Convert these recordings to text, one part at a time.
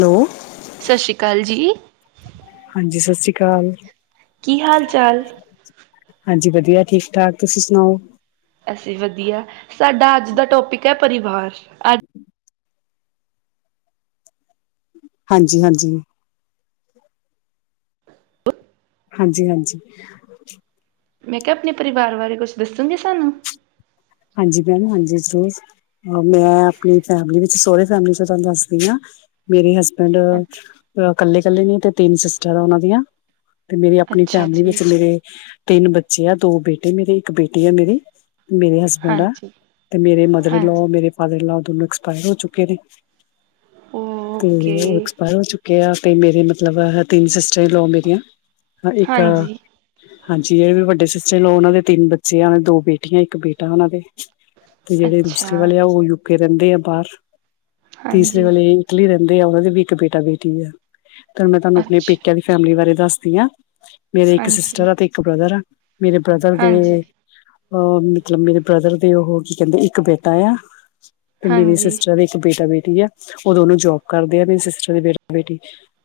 Hello. ਸਤਿ ਸ਼੍ਰੀ ਅਕਾਲ ਜੀ। ਹਾਂਜੀ ਸਸਰੀ ਕਾਲ। ਕੀ ਹਾਲ -ਚਾਲ। ਹਾਂਜੀ ਵਧੀਆਂ ਠੀਕ ਠਾਕ, ਤੁਸੀਂ ਸੁਣਾਓ‌। ਅਸੀਂ ਵਧੀਆਂ, ਸਾਡਾ ਅੱਜ ਦਾ ਟੋਪਿਕ ਐ ਪਰਿਵਾਰ ਅੱਜ਼। ਹਾਂਜੀ- ਹਾਂਜੀ। ਹਾਂਜੀ- ਹਾਂਜੀ। [inaudible] ਮੈਂ ਕਿਹਾ ਆਪਣੇਂ ਪਰਿਵਾਰ ਬਾਰੇ ਕੁੱਛ ਦੱਸੋਂਗੇ ਸਾਂਨੂੰ। ਹਾਂਜੀ ਭੈਣ ਹਾਂਜੀ ਜ਼ਰੂਰ। ਮੈਂ ਆਪਣੀਂ ਫੈਮਿਲੀ ਵਿੱਚ ਸੋਹਰੇ ਫੈਮਿਲੀ 'ਚ ਤੁਹਾਂਨੂੰ ਦੱਸਦੀ ਆਂ, ਮੇਰੇ ਹਸਬੈਂਡ। ਅੱਛਾ ਬੇਂਡ ਕੱਲੇ- ਕੱਲੇ ਨੇ ਤੇ ਤਿੰਨ ਸਿਸਟਰ ਆ ਓਨਾਂ ਦੀਆਂ। ਤੇ ਮੇਰੀ ਆਪਣੀ ਅੱਛਾ ਫੈਮਿਲੀ ਜੀ ਵਿੱਚ ਮੇਰੇ। ਤਿੰਨ ਬੱਚੇ ਆ ਦੋ ਬੇਟੇ ਮੇਰੇ ਇੱਕ ਬੇਟੀ ਆ ਮੇਰੀ, ਮੇਰੇ ਹਸ। ਬੇਂਡ ਆ, ਹਾਂਜੀ ਤੇ ਮੇਰੇ ਮਦਰ ਇਨ ਲਾ, ਹਾਂਜੀ ਮੇਰੇ ਫਾਦਰ ਇਨ ਲਾ ਦੋਨੋਂ ਐਕਸਪਾਇਰ ਹੋ ਚੁੱਕੇ ਨੇ। ਤੇ ਓਕੇ ਉਹ ਏਕਸਪਾਇਰ ਹੋ ਚੁੱਕੇ। ਆ ਤੇ ਮੇਰੀ ਮੱਤਲਬ ਤਿੰਨ ਸਿਸਟਰ ਇਨ ਲਾ ਮੇਰੀਆਂ, ਇੱਕ। ਹਾਂਜੀ ਹਾਂਜੀ ਜਿਹੜੇ ਮੇਰੇ ਵੱਡੇ ਸਿਸਟਰ ਓਨਾਂ ਦੇ ਤਿੰਨ ਬੱਚੇ ਹਨ, ਦੋ ਬੇਟੀਆਂ ਇੱਕ ਬੇਟਾ ਓਨਾਂ ਦੇ। ਤੇ ਜਿਹੜੇ ਅੱਛਾ ਦੂਸਰੇ ਵਾਲੇ ਆ ਓ ਯੂਕੇ ਰਹਿੰਦੇ ਆ ਬਾਰ, ਤੀਸਰੇ ਹਾਂਜੀ ਵਾਲ਼ੇ। ਇਟਲੀ ਰੈਂਦੇ ਆ, ਓਨਾਂ ਦੀ ਵੀ ਇੱਕ ਬੇਟਾ ਬੇਟੀ ਆ, ਤਾ ਹੁਣ ਮੈਂ ਤਾਹਨੂੰ ਆਪਣੇਂ ਅੱਛਾ ਪੇਕਿਆਂ ਦੀ ਫੈਮਿਲੀ ਬਾਰੇ ਦੱਸਦੀ ਆਂ। ਮੇਰੇ ਇੱਕ ਹਾਂਜੀ ਸਿਸਟਰ ਆ ਤੇ ਇੱਕ ਬ੍ਰਦਰ ਆ, ਮੇਰੇ ਬ੍ਰਦਰ ਦੇ ਹਾਂਜੀ ਅਹ। ਮੇਰੇ ਬ੍ਰਦਰ ਦੇ ਉਹ ਕੀ ਕਹਿੰਦੇ ਇੱਕ ਬੇਟਾ ਆ, ਤੇ ਮੇਰੀ ਹਾਂਜੀ ਸਿਸਟਰ ਦੇ। ਬੇਟਾ ਬੇਟੀ ਆ, ਉਹ ਦੋਨੋਂ ਜੋਬ ਕਰਦੇ ਆ ਮੇਰੀ ਸਿਸਟਰ ਦੀ ਬੇਟਾ ਬੇਟੀ।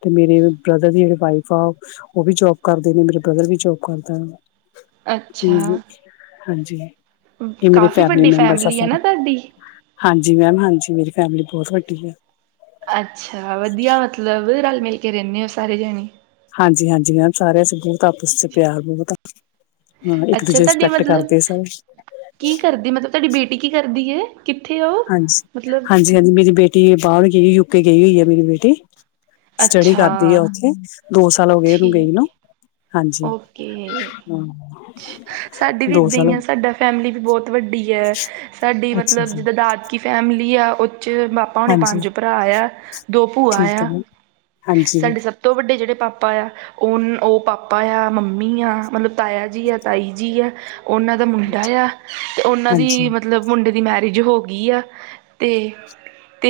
ਤੇ ਮੇਰੇ ਬ੍ਰਦਰ ਦੀ ਜਿਹੜੇ ਵਾਈਫ ਆ ਉਹ ਵੀ ਜੋਬ ਕਰਦੇ ਨੇਂ, ਮੇਰੇ ਬ੍ਰਦਰ ਵੀ ਜੋਬ ਕਰਦਾਂ। ਊਹੂੰ ਅੱਛਾ ਹਾਂਜੀ। ਏ ਮੇਰੇ ਕਾਫ਼ੀ ਫੈਮਿਲੀ ਵੱਡੀ ਮੈਂਬਰਸ ਆ ਹੈ ਨਾ ਸਾਰੇ, ਤੁਹਾਡੀ ਹਾਂਜੀ ਮੈਮ ਹਾਂਜੀ ਮੇਰੀ ਫੈਮਿਲੀ ਬਹੁਤ ਵੱਡੀ ਆ। ਅੱਛਾ ਵਧੀਆਂ ਮੱਤਲਬ ਰਲ ਮਿਲ਼ ਕੇ ਰਹਿਣੇ ਓ ਸਾਰੇ ਜਾਣੇਂ। ਹਾਂਜੀ -ਹਾਂਜੀ ਮੈਮ ਸਾਰਿਆਂ 'ਚ ਬਹੁਤ ਆਪਸ 'ਚ ਪਿਆਰ ਬਹੁਤ‌ ਆ। ਹੂੰ ਇੱਕ ਦੂਜੇ ਅੱਛਾ ਦੀ ਤੁਹਾਡੀ ਰਿਸਪੈਕਟ ਮਤਲਬ ਕਰਦੇ ਕੀ ਸਾਰੇ। ਕਰਦੀ ਮਤਲਬ ਤੁਹਾਡੀ ਬੇਟੀ ਕੀ ਕਰਦੀ ਏ। ਕਿੱਥੇ ਆ ਓ। ਹਾਂਜੀ, ਹਾਂਜੀ, ਹਾਂਜੀ ਮੇਰੀ ਬੇਟ ਟੀ ਬਾਹਰ ਗਈ ਹੋਈ ਯੂਕੇ ਗਈ ਹੋਈ ਆ ਮੇਰੀ ਬੇਟੀ ਸਟੱਡੀ ਅੱਛਾ ਕਰਦੀ ਆ ਓਥੇ ਦੋ ਸਾਲ ਹੋ ਗਏ ਉਹਨੂੰ ਗਈ ਠੀਕ ਨੂੰ ਹਾਂਜੀ ਓਕੇ ਹਾਂ ਸਾਡੀ ਵੀ ਦੋ ਇੱਦਾਂ ਹੀ ਸਾਲ ਆ ਸਾਡਾ ਫੈਮਿਲੀ ਵੀ ਬਹੁਤ ਵੱਡੀ ਐ ਸਾਡੀ ਗਏ। ਅੱਛਾ ਮਤਲਬ ਜੀ ਜਿੱਦਾਂ ਦਾਦਕੀ ਫੈਮਿਲੀ ਆ ਉ ਚ ਪਾ ਪਾਪਾ ਹੁਣੇ ਹਾਂਜੀ ਪੰਜ ਭਰਾ ਆ ਦੋ ਭੂਆ ਠੀਕ ਹੈ ਆ ਮੈਮ ਹਾਂਜੀ ਸਾਡੇ ਹਾਂਜੀ ਸਭ ਸਭ ਤੋਂ ਵੱਡੇ ਜੇਹੜੇ ਪਾਪਾ ਆ ਓ ਓ ਪਾਪਾ ਏ ਆ ਮੰਮੀ ਆ ਮਤਲਬ ਤਾਇਆ ਜੀ ਆ ਤਾਈ ਜੀ ਆ ਉਹਨਾਂ ਦਾ ਮੁੰਡਾ ਏ ਆ ਅਤੇ ਉਹਨਾਂ ਹਾਂਜੀ ਦੀ ਮਤਲਬ ਮੁੰਡੇ ਦੀ ਮੈਰਿਜ ਹੋ ਗਈ ਆ ਤੇ ਤੇ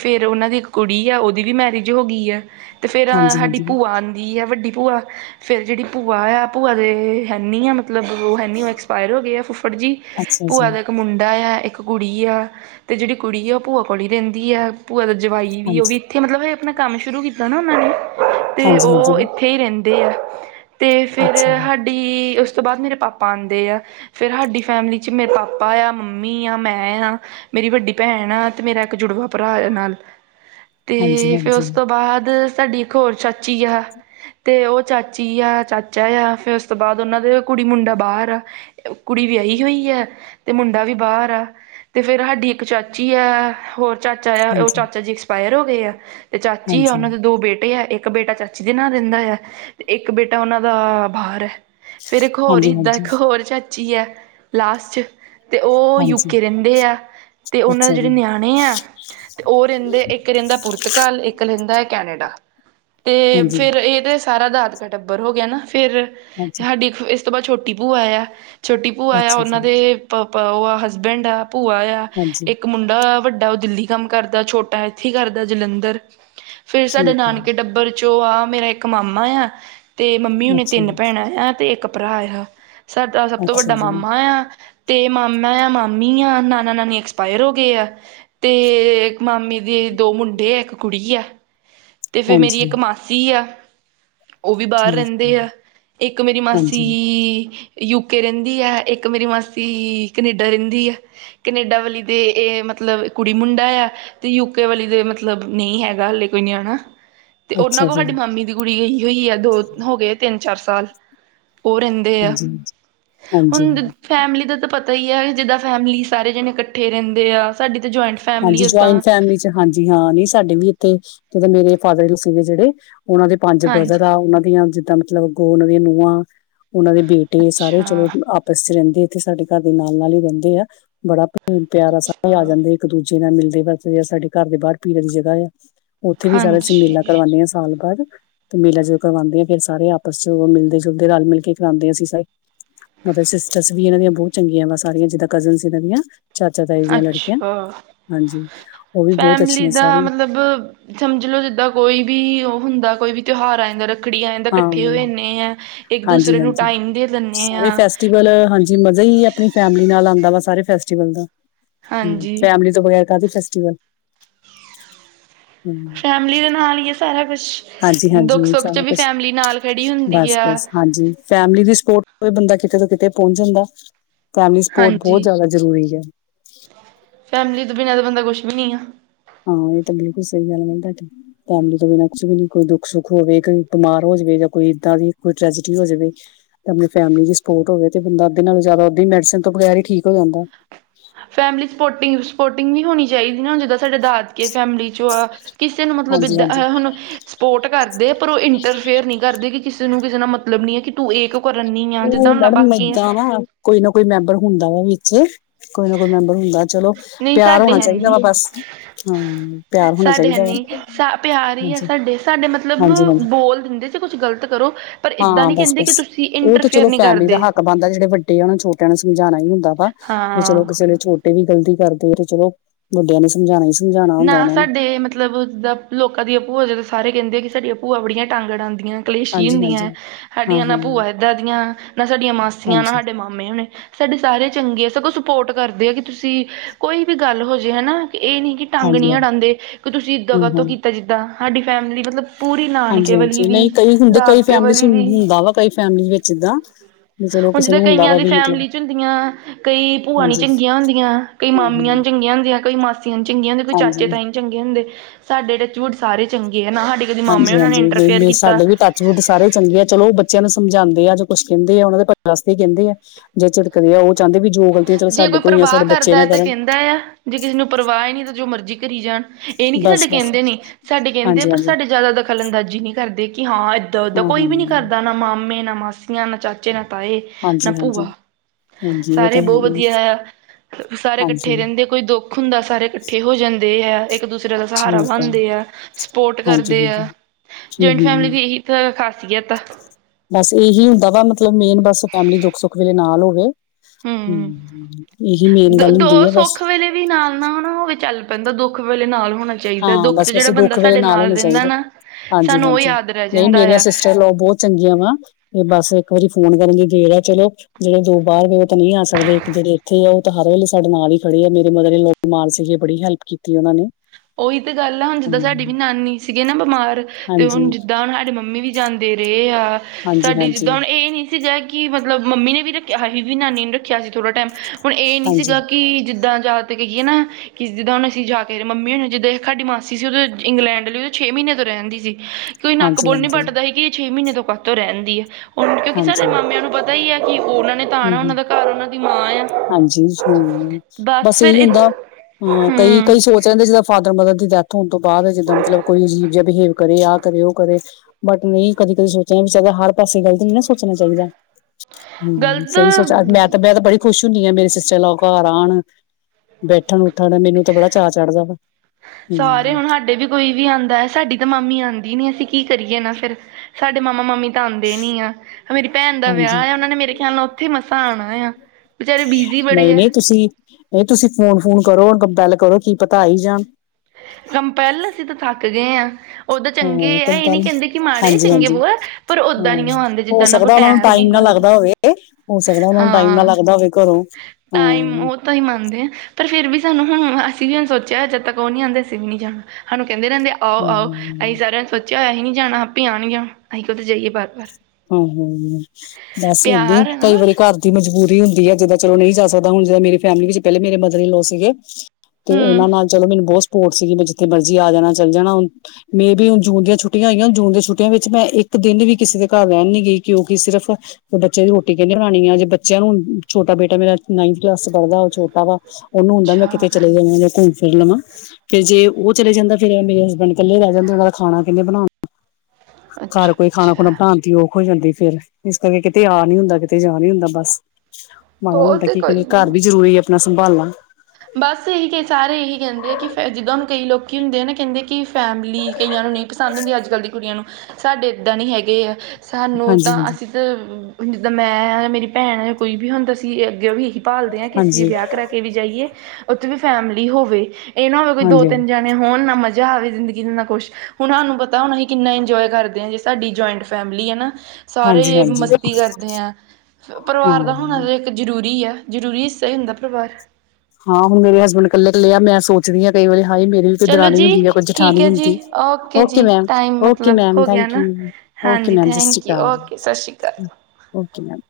ਫਿਰ ਉਹਨਾਂ ਦੀ ਇੱਕ ਕੁੜੀ ਆ ਉਹਦੀ ਵੀ ਮੈਰਿਜ ਹੋ ਗਈ ਆ ਤੇ ਫਿਰ ਆਡੀ ਹਾਂਜੀ ਮੈਮ। ਭੂਆ ਆਂਦੀ ਆ ਵੱਡੀ ਭੂਆ ਫਿਰ ਜਿਹੜੀ ਭੂਆ ਆ ਭੂਆ ਦੇ ਹੈਨੀ ਆ ਮਤਲਬ ਉਹ ਹੈਨੀ ਉਹ ਐਕਸਪਾਇਰ ਹੋ ਗਏ ਆ ਫੁੱਫੜ ਜੀ ਅੱਛਾ ਜੀ ਭੂਆ ਦਾ ਇੱਕ ਮੁੰਡਾ ਆ ਇੱਕ ਇੱਕ ਕੁੜੀ ਆ ਤੇ ਜਿਹੜੀ ਕੁੜੀ ਆ ਉਹ ਭੂਆ ਕੋਲ ਹੀ ਰਹਿੰਦੀ ਆ ਭੂਆ ਦਾ ਜਵਾਈ ਵੀ ਉਹ ਵੀ ਹਾਂਜੀ ਇੱਥੇ ਮਤਲਬ ਇਹ ਆਪਣਾ ਕੰਮ ਸ਼ੁਰੂ ਕੀਤਾ ਨਾ ਉਹਨਾਂ ਨੇ ਤੇ ਹਾਂਜੀ ਹਾਂਜੀ ਉਹ ਮੈਮ। ਇੱਥੇ ਹੀ ਰਹਿੰਦੇ ਆ ਤੇ ਫਿਰ ਅੱਛਾ ਜੀ ਸਾਡੀ ਉਸ ਤੋਂ ਬਾਅਦ ਮੇਰੇ ਪਾਪਾ ਆਂਦੇ ਆ ਫਿਰ ਹਾਡੀ ਫੈਮਿਲੀ ਚ ਮੇਰੇ ਪਾਪਾ ਆ ਮੰਮੀ ਆ ਮੈਂ ਆ ਮੇਰੀ ਵੱਡੀ ਭੈਣ ਆ ਤੇ ਮੇਰਾ ਇੱਕ ਜੁੜਵਾ ਭਰਾ ਆ ਨਾਲ ਤੇ ਹਾਂਜੀ ਫਿਰ ਹਾਂਜੀ ਉਸ ਤੋਂ ਬਾਅਦ ਸਾਡੀ ਇੱਕ ਹੋਰ ਚਾਚੀ ਆ ਤੇ ਉਹ ਚਾਚ ਚੀ ਆ ਚਾਚਾ ਆ ਫਿਰ ਉਸ ਤੋਂ ਬਾਅਦ ਉਹਨਾਂ ਦੇ ਕੁੜੀ ਮੁੰਡਾ ਬਾਹਰ ਆ ਕੁੜੀ ਵਿਆਹੀ ਹੋਈ ਆ ਤੇ ਮੁੰਡਾ ਵੀ ਬਾਹਰ ਆ ਤੇ ਫਿਰ ਹਾਡੀ ਇੱਕ ਚਾਚੀ ਆ ਹੋਰ ਚਾਚਾ ਆ ਉਹ ਹਾਂਜੀ ਚਾਚਾ ਜੀ ਐਕਸਪਾਇਰ ਹੋ ਗਏ ਆ ਤੇ ਚਾਚੀ ਆ ਹਾਂਜੀ ਉਹਨਾ ਦੇ ਦੋ ਬੇਟੇ ਆ ਇੱਕ ਬੇਟਾ ਚਾ ਚਾਚੀ ਦੇ ਨਾਲ ਰਹਿੰਦਾ ਆ ਤੇ ਇੱਕ ਬੇਟਾ ਉਹਨਾ ਦਾ ਬਾਹਰ ਐ ਫਿਰ ਇੱਕ ਹੋਰ ਹਾਂਜੀ ਇਦਾਂ ਹਾਂਜੀ ਇੱਕ ਹੋਰ ਚਾਚੀ ਆ ਲਾਸਟ ਤੇ ਉਹ ਹਾਂਜੀ, ਯੂਕੇ ਰਹਿੰਦੇ ਆ ਤੇ ਉਹਨਾਂ ਦੇ ਅੱਛਾ ਜੀ, ਜਿਹੜੇ ਨਿਆਣੇ ਆ ਤੇ ਉਹ ਰਹਿੰਦੇ ਇੱਕ ਰਹਿੰਦਾ ਪੁਰਤ ਪੁਰਤਕਾਲ ਇੱਕ ਰਹਿੰਦਾ ਏ ਕੈਨੇਡਾ ਤੇ ਹਾਂਜੀ, ਫਿਰ ਇਹ ਤੇ ਸਾਰਾ ਦਾਦ ਹਾ ਟੱਬਰ ਹੋ ਗਿਆ ਨਾ ਫਿਰ ਹਾਂਜੀ, ਸਾਡੀ ਇਸ ਤੋਂ ਬਾਅਦ ਛੋਟੀ ਭੂਆ ਏ ਆ ਛੋਟੀ ਭੂਆ ਏ ਆ ਅੱਛਾ ਜੀ, ਉਹਨਾਂ ਦੇ ਪ ਪ ਉਹ ਆ ਹਸਬੈਂਡ ਆ ਭੂਆ ਏ ਆ ਹਾਂਜੀ, ਇੱਕ ਇੱਕ ਮੁੰਡਾ ਵੱਡਾ ਉਹ ਦਿੱਲੀ ਕੰਮ ਕਰਦਾ ਛੋਟਾ ਇੱਥੇ ਕਰਦਾ ਜਲੰਧਰ ਫਿਰ ਸਾਡੇ ਠੀਕ ਨਾਨਕੇ ਹੈ, ਟੱਬਰ ਚੋਂ ਆ ਮੇਰਾ ਇੱਕ ਮਾਮਾ ਏ ਆ ਤੇ ਮੰਮੀ ਹੁਣੇ ਅੱਛਾ ਤਿੰਨ ਜੀ, ਭੈਣਾਂ ਆ ਤੇ ਇੱਕ ਭਰਾ ਆ ਸਾਡਾ ਸਭ ਤੋਂ ਅੱਛਾ ਵੱਡਾ ਜੀ, ਮਾਮਾ ਏ ਆ ਤੇ ਮਾਮਾ ਆ ਮਾਮੀ ਆ ਨਾਨਾ, ਨਾਨੀ ਐਕਸਪਾਇਰ ਹੋ ਗਏ ਆ ਤੇ ਮਾਮੇ ਦੇ ਦੋ ਮੁੰਡੇ ਆ ਇੱਕ ਕੁੜੀ ਆ ਤੇ ਫਿਰ ਮੇਰੀ ਹਾਂਜੀ, ਇੱਕ ਮਾਸੀ ਆ ਉਹ ਵੀ ਬਾਹਰ ਠੀਕ ਹੈ, ਰਹਿੰਦੇ ਆ ਇੱਕ ਮੇਰੀ ਮਾਸੀ ਹਾਂਜੀ, ਯੂਕੇ ਰਹਿੰਦੀ ਆ ਇੱਕ ਮੇਰੀ ਮਾਸੀ ਕਨੇਡਾ ਰਹਿੰਦੀ ਆ ਕਨੇਡਾ ਵਾਲੀ ਦੇ ਇਹ ਮਤਲਬ ਕੁੜੀ ਮੁੰਡਾ ਆ ਤੇ ਯੂਕੇ ਵਾਲੀ ਦੇ ਮਤਲਬ ਨਹੀਂ ਹੈਗਾ ਹਾਲੇ ਕੋਈ ਨਿਆਣਾ ਤੇ ਉਹਨਾਂ ਅੱਛਾ ਕੋਲ ਜੀ, ਸਾਡੀ ਮਾਮੀ ਦੀ ਕੁੜੀ ਗਈ ਹੋਈ ਆ ਦੋ ਹੋ ਗਏ ਤਿੰਨ ਚਾਰ ਸਾਲ ਉਹ ਰਹਿੰਦੀ ਦੇ ਆ ਹਾਂਜੀ, ਹਾਂਜੀ, ਹੁਣ ਫੈਮਿਲੀ ਦਾ ਤਾਂ ਪਤਾ ਹੀ ਆ ਜਿੱਦਾਂ ਫੈਮਿਲੀ ਸਾਰੇ ਜਣੇ ਇਕੱਠੇ ਰਹਿੰਦੇ ਆ ਸਾਡੀ ਤਾਂ ਜੁਆਇੰਟ ਹਾਂਜੀ ਫੈਮਿਲੀ ਉਦਾਂ ਜੁਆਇੰਟ ਫੈਮਿਲੀ ਚ ਹਾਂਜੀ ਹਾਂ ਨੀ ਸਾਡੇ ਵੀ ਇੱਥੇ ਜਦ ਮੇਰੇ ਫਾਦਰ ਸੀਗੇ ਜਿਹੜੇ ਉਹਨਾਂ ਦੇ ਪੰਜ ਬ੍ਰਦਰ ਹਾਂਜੀ ਆ, ਉਹਨਾਂ ਦੀਆਂ, ਜਿੱਦਾਂ ਮਤਲੱਬ ਅਗੋ, ਉਹਨਾਂ ਦੀਆਂ ਨੂੰਹਾਂ ਉਹਨਾਂ, ਦੇ ਬੇਟੇ ਸਾਰੇ, ਚਲੋ ਅੱਛਾ ਆਪਸ ਚ ਰਹਿੰਦੇ, ਇ ਤੇ ਸਾਡੇ ਘਰ ਦੇ ਨਾਲ- ਨਾਲ ਹੀ ਰਹਿੰਦੇ ਆ, ਬੜਾ ਪਿਆਰਾ ਸਾਰੇ ਆ ਅੱਛਾ ਜਾਂਦੇ, ਇੱਕ ਦੂਜੇ ਨਾਲ ਮਿਲਦੇ ਬਸ ਜ, ਸਾਡੇ ਘਰ ਦੇ ਬਾਹਰ ਪੀਰ ਦੀ ਜਗ੍ਹਾ ਆ। ਉੱਥੇ ਵੀ ਸਾਰਾ, ਅਸੀਂ ਮੇਲਾ ਹਾਂਜੀ ਕਰਵਾਉਂਦੇ ਹਾਂ, ਸਾਲ ਬਾਅਦ ਤੇ, ਮੇਲਾ ਜੋ ਕਰਵਾਉਂਦੇ ਆ, ਫਿਰ ਸਾਰੇ ਆਪਸ ਚ ਉਹ ਮਿਲਦੇ ਜੁਲਦੇ, ਰਲ ਮਿਲ ਕੇ ਕਰਾਉਂਦੇ ਆਂ ਅਸੀ ਸਾਰੇ ਮਤਲਬ, ਸਿਸਟਰਸ ਵੀ ਇਹਨਾਂ ਦੀਆਂ ਬਹੁਤ ਚੰਗੀਆਂ ਵਾ, ਸਾਰੀਆਂ ਜਿੱਦਾਂ ਕਜ਼ਨ ਇਹਨਾਂ ਦੀਆਂ, ਚਾਚਾ ਤਾਈ ਦੀਆਂ ਲੜਕੀਆਂ ਅੱਛਾ ਹਾਂਜੀ, ਉਹ ਵੀ ਬਹੁਤ ਅੱਛੀਆਂ ਸਾਰੀਆਂ। ਤੇ, ਬ। [unintelligible] ਸਮਝ ਲਓ, ਜਿੱਦਾਂ ਕੋਈ ਵੀ ਉਹ ਹੁੰਦਾ, ਕੋਈ ਵੀ ਤਿਉਹਾਰ ਆ ਜਾਂਦਾ। ਰਖੜੀ ਆਂ, ਜਾਂਦੀ ਹਾਂ ਇਕੱਠੇ ਹੋ ਜਾਂਦੇ ਆ, ਇੱਕ ਹਾਂਜੀ ਦੂਸਰੇ ਨੂੰ ਹਾਂਜੀ ਟਾਈਮ ਦੇ ਦਿੰਦੇ ਸਾਰੇ ਹਾਂ। ਹਾਂਜੀ। ਫੈਸਟੀਵਲ [unintelligible] ਜੀ ਮਜ਼ਾ ਹੀ, ਆਪਣੀ ਫੈਮਲੀ ਨਾਲ ਆਉਂਦਾ ਵਾ ਸਾਰੇ ਫੈਸਟੀਵਲ ਦਾ। ਹੁੰ, ਹਾਂਜੀ ਫੈਮਲੀ ਤੋਂ ਬਗੈਰ ਕਾਹਦੀ ਫੈਸਟੀਵਲ ਹੁੰ। ਫੈਮਿਲੀ ਦੇ, ਨਾਲ ਹੀ ਹੈ, ਸਾਰਾ ਕੁਛ। ਹਾਂਜੀ ਦੁੱਖ -ਹਾਂਜੀ, ਸੁੱਖ ਚ ਸਾਰਾ ਵੀ ਕੁਛ ਫੈਮਿਲੀ ਨਾਲ ਖੜੀ ਹੁੰਦੀ ਬਸ- ਆ ਬਸ ਹਾਂਜੀ। ਫੈਮਿਲੀ ਦੀ ਸਪੋਰਟ ਬੰਦਾ, ਕਿਤੇ ਤੋਂ ਕਿਤੇ ਪਹੁੰਚ ਜਾਂਦਾ, ਫੈਮਿਲੀ ਸਪੋਰਟ ਬਹੁਤ ਹਾਂਜੀ ਜ਼ਿਆਦਾ ਜ਼ਰੂਰੀ ਹੈ। ਫੈਮਲੀ ਦੇ, ਬਿਨਾਂ ਤਾਂ ਬੰਦਾ ਕੁਛ ਵੀ ਨਹੀਂ ਹੈ। ਹਾਂ, ਇਹ ਤਾਂ ਬਿਲਕੁਲ ਸਹੀ ਗੱਲ ਕਹਿੰਦਾ ਕੀ। ਫੈਮਲੀ ਤੋਂ ਬਿਨਾਂ ਕੁਛ ਵੀ ਨ ਕੋਈ ਦੁੱਖ ਸੁੱਖ ਹੋਵੇ, ਕਈ ਬਿਮਾਰ ਹੋ ਜਾਵੇ, ਜਾਂ ਕੋਈ ਇੱਦਾਂ ਦੀ ਕੋਈ ਟ੍ਰੈਜ ਹੋ ਜਾਵੇ। ਤੇ ਆਪਣੀ, ਫੈਮਿਲੀ ਦੀ ਸਪੋਰਟ ਹੋਵੇ, ਤੇ ਬੰਦਾ ਅਦੇ ਨਾਲ ਜ਼ਿਆਦਾ, ਉ ਮੈਡੀਸਨ ਤੋਂ ਬਗੈਰ ਹੀ ਠੀਕ ਹੋ ਜਾਂਦਾ। ਫੈਮਿਲੀ ਸਪੋਰਟੀਵ ਸਪੋਰਟਿੰਗ ਵੀ ਹੋਣੀ ਚਾਹੀਦੀ ਨਾ ਜੇ। ਸਾਡੇ ਦਾਦਕੇ ਫੈਮਿਲੀ ਚ, ਆ ਕਿਸੇ ਨੂੰ ਮਤਲਬ ਹਾਂਜੀ ਹਾਂਜੀ ਇੱਦਾਂ ਹੁਣ। ਸਪੋਰਟ ਕਰਦੇ, ਪਰ ਉਹ ਇੰਟਰਫੇਅਰ ਨਹੀਂ ਕਰਦੇ, ਕਿ ਕਿਸੇ ਨੂੰ ਕਿਸੇ ਦਾ ਮਤਲਬ ਨਹੀਂ ਹੈ, ਕਿ ਤੂੰ ਇੱਕ ਰਨੀ ਆ, ਉਹ ਜਿੱਦਾਂ ਹੁੰਦਾ ਮੈਡਮ ਬਾਕੀ ਏਦਾਂ ਨਾ ਕੋਈ, ਨਾ ਕੋਈ, ਮੈਂਬਰ ਹੁੰਦਾ ਵਿਚੇ, ਇਥੇ ਕੋਈ ਨਾ ਕੋਈ ਮੈਂਬਰ ਹੁੰਦਾ। ਚਲੋ ਨਹੀਂ, ਪਿਆਰ ਸਾਡੇ ਹੋਣਾ ਚਾਹੀਦਾ ਹੈਨੀ। ਵਾ ਬਸ ਹਾਂ ਪਿਆਰ ਹੋਣਾ ਸਾਡੇ ਚਾਹੀਦਾ ਵਾ ਹੈਨੀ ਸਾ, ਪਿਆਰ ਹੀ ਹੈ, ਹਾਂਜੀ ਸਾਡੇ ਸਾਡੇ ਮਤਲਬ ਹਾਂਜੀ ਹਾਂਜੀ ਬੋਲ ਦਿੰਦੇ। ਕੁਛ ਗ਼ਲਤ ਕਰੋ, ਪਰ ਇੱਦਾਂ ਹਾਂ ਨੀ ਕਹਿੰਦੇ, ਕਿ ਤੁਸੀਂ ਇੰਟਰਫੇਅਰ ਨਹੀਂ ਕਰਦੇ। ਬੰਦਾ ਜਿਹੜੇ ਵੱਡੇ ਆ, ਉਹਨ ਛੋਟਿਆਂ ਨੂੰ, ਸਮਝਾਉਣਾ ਹੀ ਹੁੰਦਾ ਵਾ ਤੇ, ਚਲੋ ਹਾਂ ਕਿਸੇ ਵੇਲੇ ਛੋ। ਵੀ ਗਲਤੀ ਕਰਦੇ ਤੇ, ਚਲੋ ਵੱਡਿਆਂ ਨੇ ਸਮਝਾਉਣੇ ਸੀ। ਨਾ, ਸਾਡੇ ਮਤਲਬ, ਜਿੱਦਾਂ ਲੋਕਾਂ, ਦੀਆਂ ਭੂਆ ਜਦੋਂ ਸਾਰੇ ਕਹਿੰਦੇ ਆ, ਕਿ ਸਾਡੀਆਂ ਭੂਆ ਬੜੀਆਂ ਟੰਗ ਅੜਾਂਦੀਆਂ। ਕਲੇਸ਼ੀ ਹਾਂਜੀ ਹੁੰਦੀਆਂ ਹਾਂਜੀ ਹੈ, ਹਾਂ ਸਾਡੀਆਂ ਨਾ ਹਾਂ ਭੂਆ ਏਦਾਂ, ਦੀਆਂ ਨਾ ਸਾਡੀਆਂ ਮਾਸੀਆਂ, ਨਾ ਹਾਂਜੀ ਸਾਡੇ ਮਾਮੇ ਹੋਣੇ। ਸਾਡੇ ਸਾਰੇ ਚੰਗੇ ਆ, ਸਗੋਂ ਸਪੋਰਟ ਕਰਦੇ ਆ, ਕਿ ਤੁਸੀਂ ਕੋਈ ਵੀ ਗੱਲ ਹੋ ਜਾਵੇ, ਹੈਨਾ, ਕਿ ਇਹ ਨਹੀਂ ਕਿ। ਟੰਗ ਹਾਂਜੀ ਨਹੀਂ ਹਾਂ ਹਟਾਉਂਦੇ, ਕਿ ਤੁਸੀਂ ਇੱਦਾਂ ਹਾਂ ਕਤੋਂ ਕੀਤਾ, ਜਿੱਦਾਂ ਸਾਡੀ ਫੈਮਿਲੀ ਮਤਲਬ। ਪੂਰੀ ਹਾਂਜੀ ਨਾਨਕੇ ਵਾਲੀ ਹਾਂਜੀ ਵੀ, ਨਹੀਂ ਕਈ ਹੁੰਦੇ ਕਈ ਦਾਗਕੇ ਫੈਮਿਲੀ ਵਾਲੀ ਵੀ। ਹੁੰਦਾ ਵਾ ਕਈ ਫੈਮਿਲੀ ਵਿੱਚ ਏਦਾਂ ਵੀ ਚਲੋ ਹੁਣ ਕਿਸੇ ਜਿੱਦਾਂ, ਨੂੰ ਹੁੰਦਾ ਕਈਆਂ ਵਾ ਦੀ ਵੀ ਮਤਲਬ ਫੈਮਲੀ 'ਚ ਹੁੰਦੀਆਂ, ਕਈ ਭੂਆ ਨਹੀਂ ਹਾਂਜੀ ਚੰਗੀਆਂ ਹੁੰਦੀਆਂ। ਕਈ, ਹਾਂ ਹਾਂ ਮਾਮੀਆਂ ਚੰਗੀਆਂ, ਹੁੰਦੀਆਂ, ਕਈ ਮਾਸੀ। ਚੰਗੇ ਹੁੰਦੇ, ਕੋਈ ਚਾਚੇ ਹਾਂਜੀ ਤਾਈ ਚੰਗੇ ਹੁੰਦੇ, ਸਾਡੇ ਤਾਂ ਝੂਠ ਸਾਰੇ ਚੰਗੇ ਹੈ ਨਾ ਸਾਡੇ। ਕਦੀ ਮਾਮੇ ਹਾਂਜੀ ਉਹਨਾਂ ਨੇ -ਹਾਂਜੀ, ਇੰਟਰਫੇਅਰ ਵੀ ਕੀਤਾ ਸਾਡੇ ਵੀ ਟੱਚ। ਉਹ ਤਾਂ ਸਾਰੇ ਚੰਗੇ ਆ, ਚਲੋ ਉਹ ਬੱਚਿਆਂ ਨੂੰ ਸਮਝਾਉਦੇ ਆ, ਜੋ ਕੁਛ ਕਹਿੰਦੇ ਆ, ਉਹਨਾਂ ਦੇ ਵਾਸਤੇ ਹੀ ਕਹਿੰਦੇ ਆ। ਜੇ ਝਿੜਕਦੇ ਆ, ਉਹ ਚਾਹੁੰਦੇ ਵੀ ਜੋਗ। ਜੇ ਕੋਈ ਪ੍ਰਵਾਹ ਕਰਦਾ ਹੈ, ਤਾਂ ਕਹਿੰਦਾ ਆ, ਜੇ ਕਿਸੇ ਨੂੰ ਪਰਵਾਹ ਨਹੀਂ, ਤਾਂ ਜੋ ਮਰਜ਼ੀ ਕਰੀ ਜਾਣ। ਇਹ ਨੀ, ਕਿ ਸਾਡੇ ਬਸ ਬਸ ਕਹਿੰਦੇ ਨੀ। ਸਾਡੇ ਕਹਿੰਦੇ ਆ, ਹਾਂਜੀ ਪਰ ਹਾਂਜੀ ਸਾਡੇ ਜ਼ਿਆਦਾ ਦਖਲ ਅੰਦਾਜ਼ੀ ਨਹੀਂ ਕਰਦੇ, ਕਿ ਹਾਂ ਏਦਾਂ, ਓਦਾਂ ਹਾਂ ਕੋਈ ਹਾਂ ਵੀ ਨੀ ਕਰਦਾ, ਨਾ ਮਾਮੇ ਨਾ ਮਾਸੀ। ਨਾ ਚਾਚੇ, ਨਾ ਤਾਏ ਨਾ, ਹਾਂਜੀ ਹਾਂਜੀ ਭੂਆ ਹਾਂਜੀ ਇਹ ਸਾਰੇ ਤਾਂ ਹੈ ਬਹੁਤ ਵਧੀਆ। ਹੀ ਆ। ਵਧੀਆ, ਸਾਰੇ ਕੱਠੇ ਹਾਂਜੀ ਰਹਿੰਦੇ ਕੋਈ ਦੁੱਖ ਹੁੰਦਾ ਸਾਰੇ ਕੱਠੇ ਹੋ ਜਾਂਦੇ ਹੈ। ਇੱਕ-ਦੂਸਰੇ ਦਾ ਸਹਾਰਾ ਠੀਕ ਹੈ ਬਣਦੇ ਆ, ਸਪੋਰਟ ਹਾਂਜੀ ਕਰਦੇ ਹਾਂਜੀ ਆ। ਜੁਆਇੰਟ ਹਮ ਫੈਮਿਲੀ ਹਮ ਦੀ ਏ ਹੀ ਤਾਂ ਖਾਸੀਅਤ ਆ। ਬਸ ਏ ਹੀ ਹੁੰਦਾ ਵਾ ਮਤਲਬ ਮੇਨ ਬਸ ਫੈਮਿਲੀ ਦੁੱਖ-ਸੁੱਖ ਵੇਲੇ ਨਾਲ ਹੋਵੇ। ਹੂੰ ਏ ਹੀ ਮੇਨ ਗੱਲ ਦੋ ਹੁੰਦੀ ਆ ਬਸ। ਸੁੱਖ ਵੇਲੇ ਵੀ ਨਾਲ ਨਾ ਹੋ ਨਾ ਓ ਵੀ ਚੱਲ ਪੈਂਦਾ ਦੁੱਖ ਵੇਲੇ ਨਾਲ ਹੋਣਾ। ਚਾਹੀਦਾ ਹਾਂ ਦੁੱਖ ਚ ਬਸ-ਬਸ ਜਿਹੜਾ ਬੰਦਾ ਦੁੱਖ ਵੇਲੇ ਸਾਡੇ ਨਾਲ ਹੋਣੇ ਰਹਿੰਦਾ ਚਾਈਦਾ, ਨਾ ਸਾਨੂੰ ਉਹ ਹਾਂਜੀ-ਹਾਂਜੀ ਯਾਦ ਰਹਿ ਨਈ ਜਾਂਦਾ ਮੇਰੀਆਂ ਆ ਸਿਸਟਰ ਲੋ ਬੋ ਚੰਗੀਆਂ ਵਾ ਬਸ ਇੱਕ ਵਾਰੀ ਫੋਨ ਕਰਨ ਦੀ ਦੇਰ ਐ ਚਲੋ ਜਿਹੜੇ ਦੋ ਬਾਰ ਵੇ ਓ ਤਾਂ ਨੀ ਆ ਸਕਦੇ ਇੱਕ ਜਿਹੜੇ ਇੱਥੇ ਆ ਓ ਤਾਂ ਹਰ ਵੇਲੇ ਸਾਡੇ ਨਾਲ ਈ ਖੜੀ ਏ ਮੇਰੇ ਮਦਰ ਇਨ ਲੋ ਨਾਲ ਸੀਗੇ ਬੜੀ ਹੈਲਪ ਕੀਤੀ ਉਨਾਂ ਨੂੰ। ਉਹੀ 'ਤੇ ਗੱਲ ਆ ਹੁਣ ਜਿੱਦਾਂ ਸਾਡੀ ਵੀ ਨਾਨੀ ਸੀਗੇ ਨਾ ਬਿਮਾਰ 'ਤੇ ਹਾਂਜੀ ਹੁਣ ਜਿੱਦਾਂ ਹੁਣ ਹਾਡੇ ਮੰਮੀ ਵੀ ਜਾਂਦੇ ਰੇ ਆ ਹਾਂਜੀ ਸਾਡੀ ਹਾਂਜੀ ਜਿੱਦਾਂ ਹੁਣ ਏ ਨੀ ਐ ਕਿ ਮਤਲਬ ਮੰਮੀ ਨੇ ਵੀ ਰੱਖਿਆ ਹਈ ਵੀ ਨਾਨੀ ਨੂੰ ਰੱਖਿਆ ਸੀ ਥੋੜਾ ਟਾਈਮ। ਹੁਣ ਏ ਹਾਂਜੀ ਨੀ ਸੀਗਾ ਹਾਂਜੀ ਕਿ ਜਿੱਦਾਂ ਜਾ 'ਤੇ ਕਹੀਏ ਨਾ ਕਿ ਜਿੱਦਾਂ ਹੁਣ ਅਸੀਂ ਜਾ ਕੇ ਮੰਮੀ ਜਿੱਦਾਂ ਸਾਡੀ ਮਾਸੀ ਸੀ ਉਦੋਂ ਇੰਗਲੈਂਡ ਲਈ ਉਦੋਂ ਛੇ ਮ੍ਹੀਨੇ ਤੋਂ ਰਹਿੰਦੀ ਸੀ। ਕੋਈ ਨੱਕ ਹਾਂਜੀ ਬੋਲ ਨੀ ਪੱਟਦਾ ਸੀ ਕਿ ਏ ਛੇ ਮ੍ਹੀਨੇ ਤੋਂ ਕਾਤੋ ਰਹਿੰਦੀ ਏ ਹੁਣ ਕਿਉਂਕਿ ਸਾਡੇ ਮਾਮਿਆਂ ਨੂੰ ਪਤਾ ਈ ਐ ਕਿ ਉਨਾਂ ਨੇ ਤਾਂ ਆਣਾ ਹੂੰ-ਹੂੰ, ਉਹਨਾਂ ਦਾ ਘਰ ਉਹਨਾਂ ਦੀ ਮਾਂ ਆ ਹਾਂਜੀ ਸੁ, ਬਸ ਏ ਫਿਰ ਈ ਇਦ ਹੁੰਦਾ ਹਾਂ, ਹੂੰ ਕਈ-ਕਈ ਸੋਚ ਰੇ ਦੇ ਜਿੱਦਾਂ ਫਾਦਰ-ਮਦਰ ਦੀ ਡੈਥ ਹੋਣ ਤੋਂ ਬਾਅਦ ਜਿੱਦਾਂ ਮਤਲਬ ਕੋਈ ਅਜੀਬ ਜਾ ਬਿਹੇਵ ਕਰੇ, ਆ ਕਰੇ, ਓ ਕਰੇ ਬਟ ਨਈ ਕਦੇ-ਕਦੇ ਸੋਚਣਾ ਵਿਚਾਰਾ‌ ਹਰ ਪਾਸੇ ਗ਼ਲਤ ਨੀ ਸੋਚਣਾ ਚਾਈਦਾ। ਹੂੰ ਸਈ ਸੋਚਿਆ ਗ਼ਲਤ ਮੈਂ ਤਾਂ, ਮੈ ਤਾਂ ਬੜੀ ਖੁਸ਼ ਹੁੰਨੀ ਆ, ਮੇਰੇ ਸਿਸਟਰ ਲੋ ਘਰ ਆਣ ਬੈਠਣ-ਉੱਠਣ ਮੈਨੂੰ ਤਾਂ ਬੜਾ ਚਾਅ ਚੜ੍ਹਦਾ ਵਾ। ਸਾਰੇ ਹਮ ਹੁਣ ਹਾਡੇ ਵੀ ਕੋਈ ਵੀ ਆਂਦਾ ਐ‌, ਸਾਡੀ ਤਾਂ ਮਾਮੀ ਆਂਦੀ ਨੀ ਅਸੀਂ ਕੀ ਕਰੀਏ ਨਾ ਫਿਰ ਸਾਡੇ ਮਾਮਾ-ਮਾਮੀ ਤਾਂ ਆਂਦੇ ਨੀ ਆ। ਮੇਰੀ ਭੈਣ ਦਾ ਹਾਂਜੀ ਵਿਆਹ ਆ ਉਨਾਂ ਨੇ ਮੇਰੇ ਖਿਆਲ ਨਾਲ ਉੱਥੇ ਮਸਾਂ ਆਣਾ ਆ। ਵਿਚਾਰੇ ਬਿਜ਼ੀ ਬੜੇ ਆ ਨਈ-ਨਈ ਤੁਸੀਂ, ਤੁਸੀਂ ਫੋਨ ਫੂਨ ਕਰੋ, ਗੱਲ ਕਰੋ, ਕੀ ਪਤਾ ਆ ਈ ਜਾਣ। ਰਮ ਪਹਿਲੇ ਅਸੀਂ 'ਤੇ ਥੱਕ ਗੇ ਆ। ਉਦਾ ਚੰਗੇ ਹਾਂ ਐ, ਏ ਨੀ ਕੰਪੈਲ ਕਹਿੰਦੇ ਕਿ ਮਾੜੇ ਹਾਂਜੀ ਚੰਗੇ ਹਾਂਜੀ ਬੋਰ ਆ ਪਰ ਹਾਂ ਉਦਾ ਨੀ ਓ ਆਂਦੇ ਜਿੱਦਾਂ ਇੰਨਾਂ ਕੋਲ ਟੈਮ ਨੀ ਲੱਗਦਾ। ਏ ਹੋ ਸਕਦਾ ਉਨਾਂ ਨੂੰ ਟਾਈਮ ਨਾ ਹਾਂ ਲੱਗਦਾ ਹੋਵੇ ਘਰੋਂ, ਟਾਈਮ ਹਾਂ। ਉਹ ਤਾਂ ਈ ਮੰਨਦੇ ਆ ਪਰ ਫਿਰ ਵੀ ਸਾਨੂੰ ਹੁਣ ਅਸੀਂ ਵੀ ਹੁਣ ਸੋਚਿਆ ਜਦ ਤੱਕ ਓ ਨੀ ਆਂਦੇ ਅਸੀਂ ਵੀ ਨੀ ਜਾਣਾ। ਹੁਣ ਕਹਿੰਦੇ ਰਹਿੰਦੇ ਆ ਹਾਂ ਆਓ-ਆਓ ਅਸੀ ਸਾਰਿਆ ਨੇ ਸੋਚਿਆ ਹੋਇਆ ਹਈ ਨੀ ਜਾਣਾ ਆਪੇ ਆਣਗੀਆ ਅਸੀਂ ਕਾਤੋ ਜਾਈਏ ਬਾਰ-ਬਾਰ। ਹਾਂਜੀ ਹਾਂ, ਬਸ ਏਦਾਂ ਈ ਹੈ ਨਾ ਕਈ ਵਾਰੀ ਘਰ ਦੀ ਮਜਬੂਰੀ ਹੁੰਦੀ ਏ ਜਿੱਦਾਂ ਚਲੋ ਨਈ ਜਾ ਸਕਦਾ ਹੁਣ ਜ ਮੇਰੀ ਫੈਮਿਲੀ ਵਿੱਚ ਪਹਿਲੇ ਮੇਰੇ ਮਦਰ-ਇਨ-ਲਾ ਸੀਗੇ 'ਤੇ ਉਨਾ ਹੂੰ ਨਾਲ ਚਲੋ ਮੈਨੂੰ ਬੋ ਸਪੋਟ ਸੀਗੀ ਮੈਂ ਜਿੱਥੇ ਮਰਜ਼ੀ ਆ ਜਾਣਾ, ਚੱਲ ਜਾਣਾ। ਮੇ ਬੀ ਹੁਣ ਜੂਨ ਦੀਆਂ ਛੁੱਟੀਆਂ ਹੋਈਆਂ, ਜੂਨ ਦੀਆਂ ਛੁੱਟੀਆਂ ਵਿੱਚ ਮੈਂ ਇੱਕ ਦਿਨ ਵੀ ਕਿਸੇ ਦੇ ਘਰ ਰਹਿਣ ਨੀ ਗਈ ਕਿਉਂਕਿ ਸਿਰਫ 'ਤੇ ਬੱਚੇ ਦੀ ਰੋਟੀ ਕਿੰਨੇ ਬਣਾਣੀ ਆ ਜੇ ਬੱਚਿਆਂ ਨੂੰ ਛੋਟਾ ਬੇਟਾ ਮੇਰਾ ਨਾਈਨਥ ਕਲਾਸ 'ਚ ਪੜ੍ਹਦਾ ਓ ਛੋਟਾ ਵਾ। ਉਨੂੰ ਹੁੰਦਾ ਮੈਂ ਕਿਤੇ ਅੱਛਾ ਚਲੇ ਜਾਈ ਆ ਘੁੰਮ ਫਿਰ ਲਵਾਂ। ਫੇਰ ਜੇ ਓ ਚਲੇ ਜਾਂਦਾ ਫਿਰ ਮੇਰੇ ਹਸਬੈਂਡ ਕੱਲੇ ਰਹਿ ਜਾਂਦੇ ਉਨਾਂ ਦਾ ਖਾਣਾ ਕਿੰਨੇ ਬਣਾ ਘਰ ਅੱਛਾ ਕੋਈ ਖਾਣਾ ਖੁਣਾ ਅੱਛਾ ਬਣਾਨ ਦੀ ਔਖੀ ਹੋ ਜਾਂਦੀ ਫਿਰ ਇਸ ਕਰਕੇ ਕਿਤੇ ਆ ਨੀ ਹੁੰਦਾ, ਕਿਤੇ ਜਾਂ ਨੀ ਹੁੰਦਾ ਬਸ। ਮਾੜਾ ਉਹ ਮੋਟਾ ਤੇ ਕੀ ਕਰੀਏ ਕੋਈ ਨੀ ਘਰ ਹੈ ਵੀ ਜ਼ਰੂਰੀ ਆ ਆਪਣਾ ਸੰਭਾਲਣਾ। ਬਸ ਏਹੀ ਕੇ ਸਾਰੇ ਏ ਹੀ ਕਹਿੰਦੇ ਆ ਕਿ ਫਿਰ ਜਿੱਦਾਂ ਹੁਣ ਕਈ ਲੋਕੀ ਹੁੰਦੇ ਆ ਨਾ ਕਹਿੰਦੇ ਕਿ ਫੈਮਿਲੀ, ਕਈਆਂ ਨੂੰ ਨਹੀਂ ਪਸੰਦ ਹੁੰਦੀ, ਅੱਜ-ਕੱਲ੍ਹ ਦੀ ਕੁੜੀਆਂ ਨੂੰ, ਸਾਡੇ ਇੱਦਾਂ ਨਹੀਂ ਹੈਗੇ ਆ। ਸਾਨੂੰ ਹਾਂਜੀ ਤਾਂ ਹਾਂਜੀ ਅਸੀਂ ਤਾਂ, ਜਿੱਦਾਂ ਮੈਂ ਆ ਮੇਰੀ ਪੈਣ ਕੋਈ ਵੀ ਹੁੰਦਾ ਸੀਂ, ਇਹ ਅੱਗੇ ਵੀ ਇਹੀ ਭਾਲਦੇ ਆ ਕਿ ਅਸੀ ਹਾਂਜੀ ਵਿਆਹ ਕਰਾਕੇ ਵੀ ਜਾਈਏ, ਉੱਥੇ ਵੀ ਫੈਮਿਲੀ ਹੋਵੇ, ਇਹ ਨਾ ਹੋਵੇ ਦੋ ਹਾਂਜੀ ਤਿੰਨ ਜਣ ਤੇ ਹੁਣ ਨਾ ਮਜ਼ਾ ਆਵੇ ਜ਼ਿੰਦਗੀ ਦਾ ਕੁੱਛ, ਹੁਣ ਹਾਨੂੰ ਪਤਾ, ਹੁਣ ਆਹੀ ਕਿੰਨਾ ਇੰਜੋਏ ਕਰਦੇ ਆ, ਜਿਸ ਤੁਹਾਡੀ ਜੁਆਇੰਟ ਫੈਮਿਲੀ ਏ ਨਾ। ਸਾਰੇ ਯੇ ਹਾਂਜੀ-ਹਾਂਜੀ, ਮਸਤੀ ਕਰਦੇ ਆ, ਪਰਿਵਾਰ ਦਾ ਹਾਂ। ਹੋਣਾ ਇਕ ਜ਼ਰੂਰੀ ਐ, ਜ਼ਰੂਰੀ ਹਿੱਸਾ ਈ ਹੁੰਦੈ ਪਰਿਵਾਰ। ਹਾਂ, ਹੁਣ ਮੇਰੇ ਹਸਬੈਂਡ ਕੱਲੇ ਕੱਲੇ ਆ, ਮੈਂ ਸੋਚਦੀ ਆ ਕਈ ਵਾਰੀ, ਹਾਏ ਮੇਰੀ ਕੋਈ ਚਲੋ ਦਰਾਣੀ ਵੀ ਜੀ ਹੁੰਦੀ ਏ, ਕੋਈ ਜਠਾਣੀ ਠੀਕ ਵੀ ਹੈ ਜੀ ਹੁੰਦੀ, ਓਕੇ ਜੀ ਮੈਮ, ਟਾਈਮ ਓਕੇ ਮਤਲਬ ਮੈਮ, ਹੋ ਗਿਆ ਥੈਂਕ ਨਾ ਯੂ। ਓਕੇ ਹਾਂਜੀ ਮੈਮ, ਸਤਿ ਸ਼੍ਰੀ ਥੈਂਕ ਯੂ ਓਕੇ ਸਤਿ ਸ਼੍ਰੀ ਅਕਾਲ, ਓਕੇ ਮੈਮ।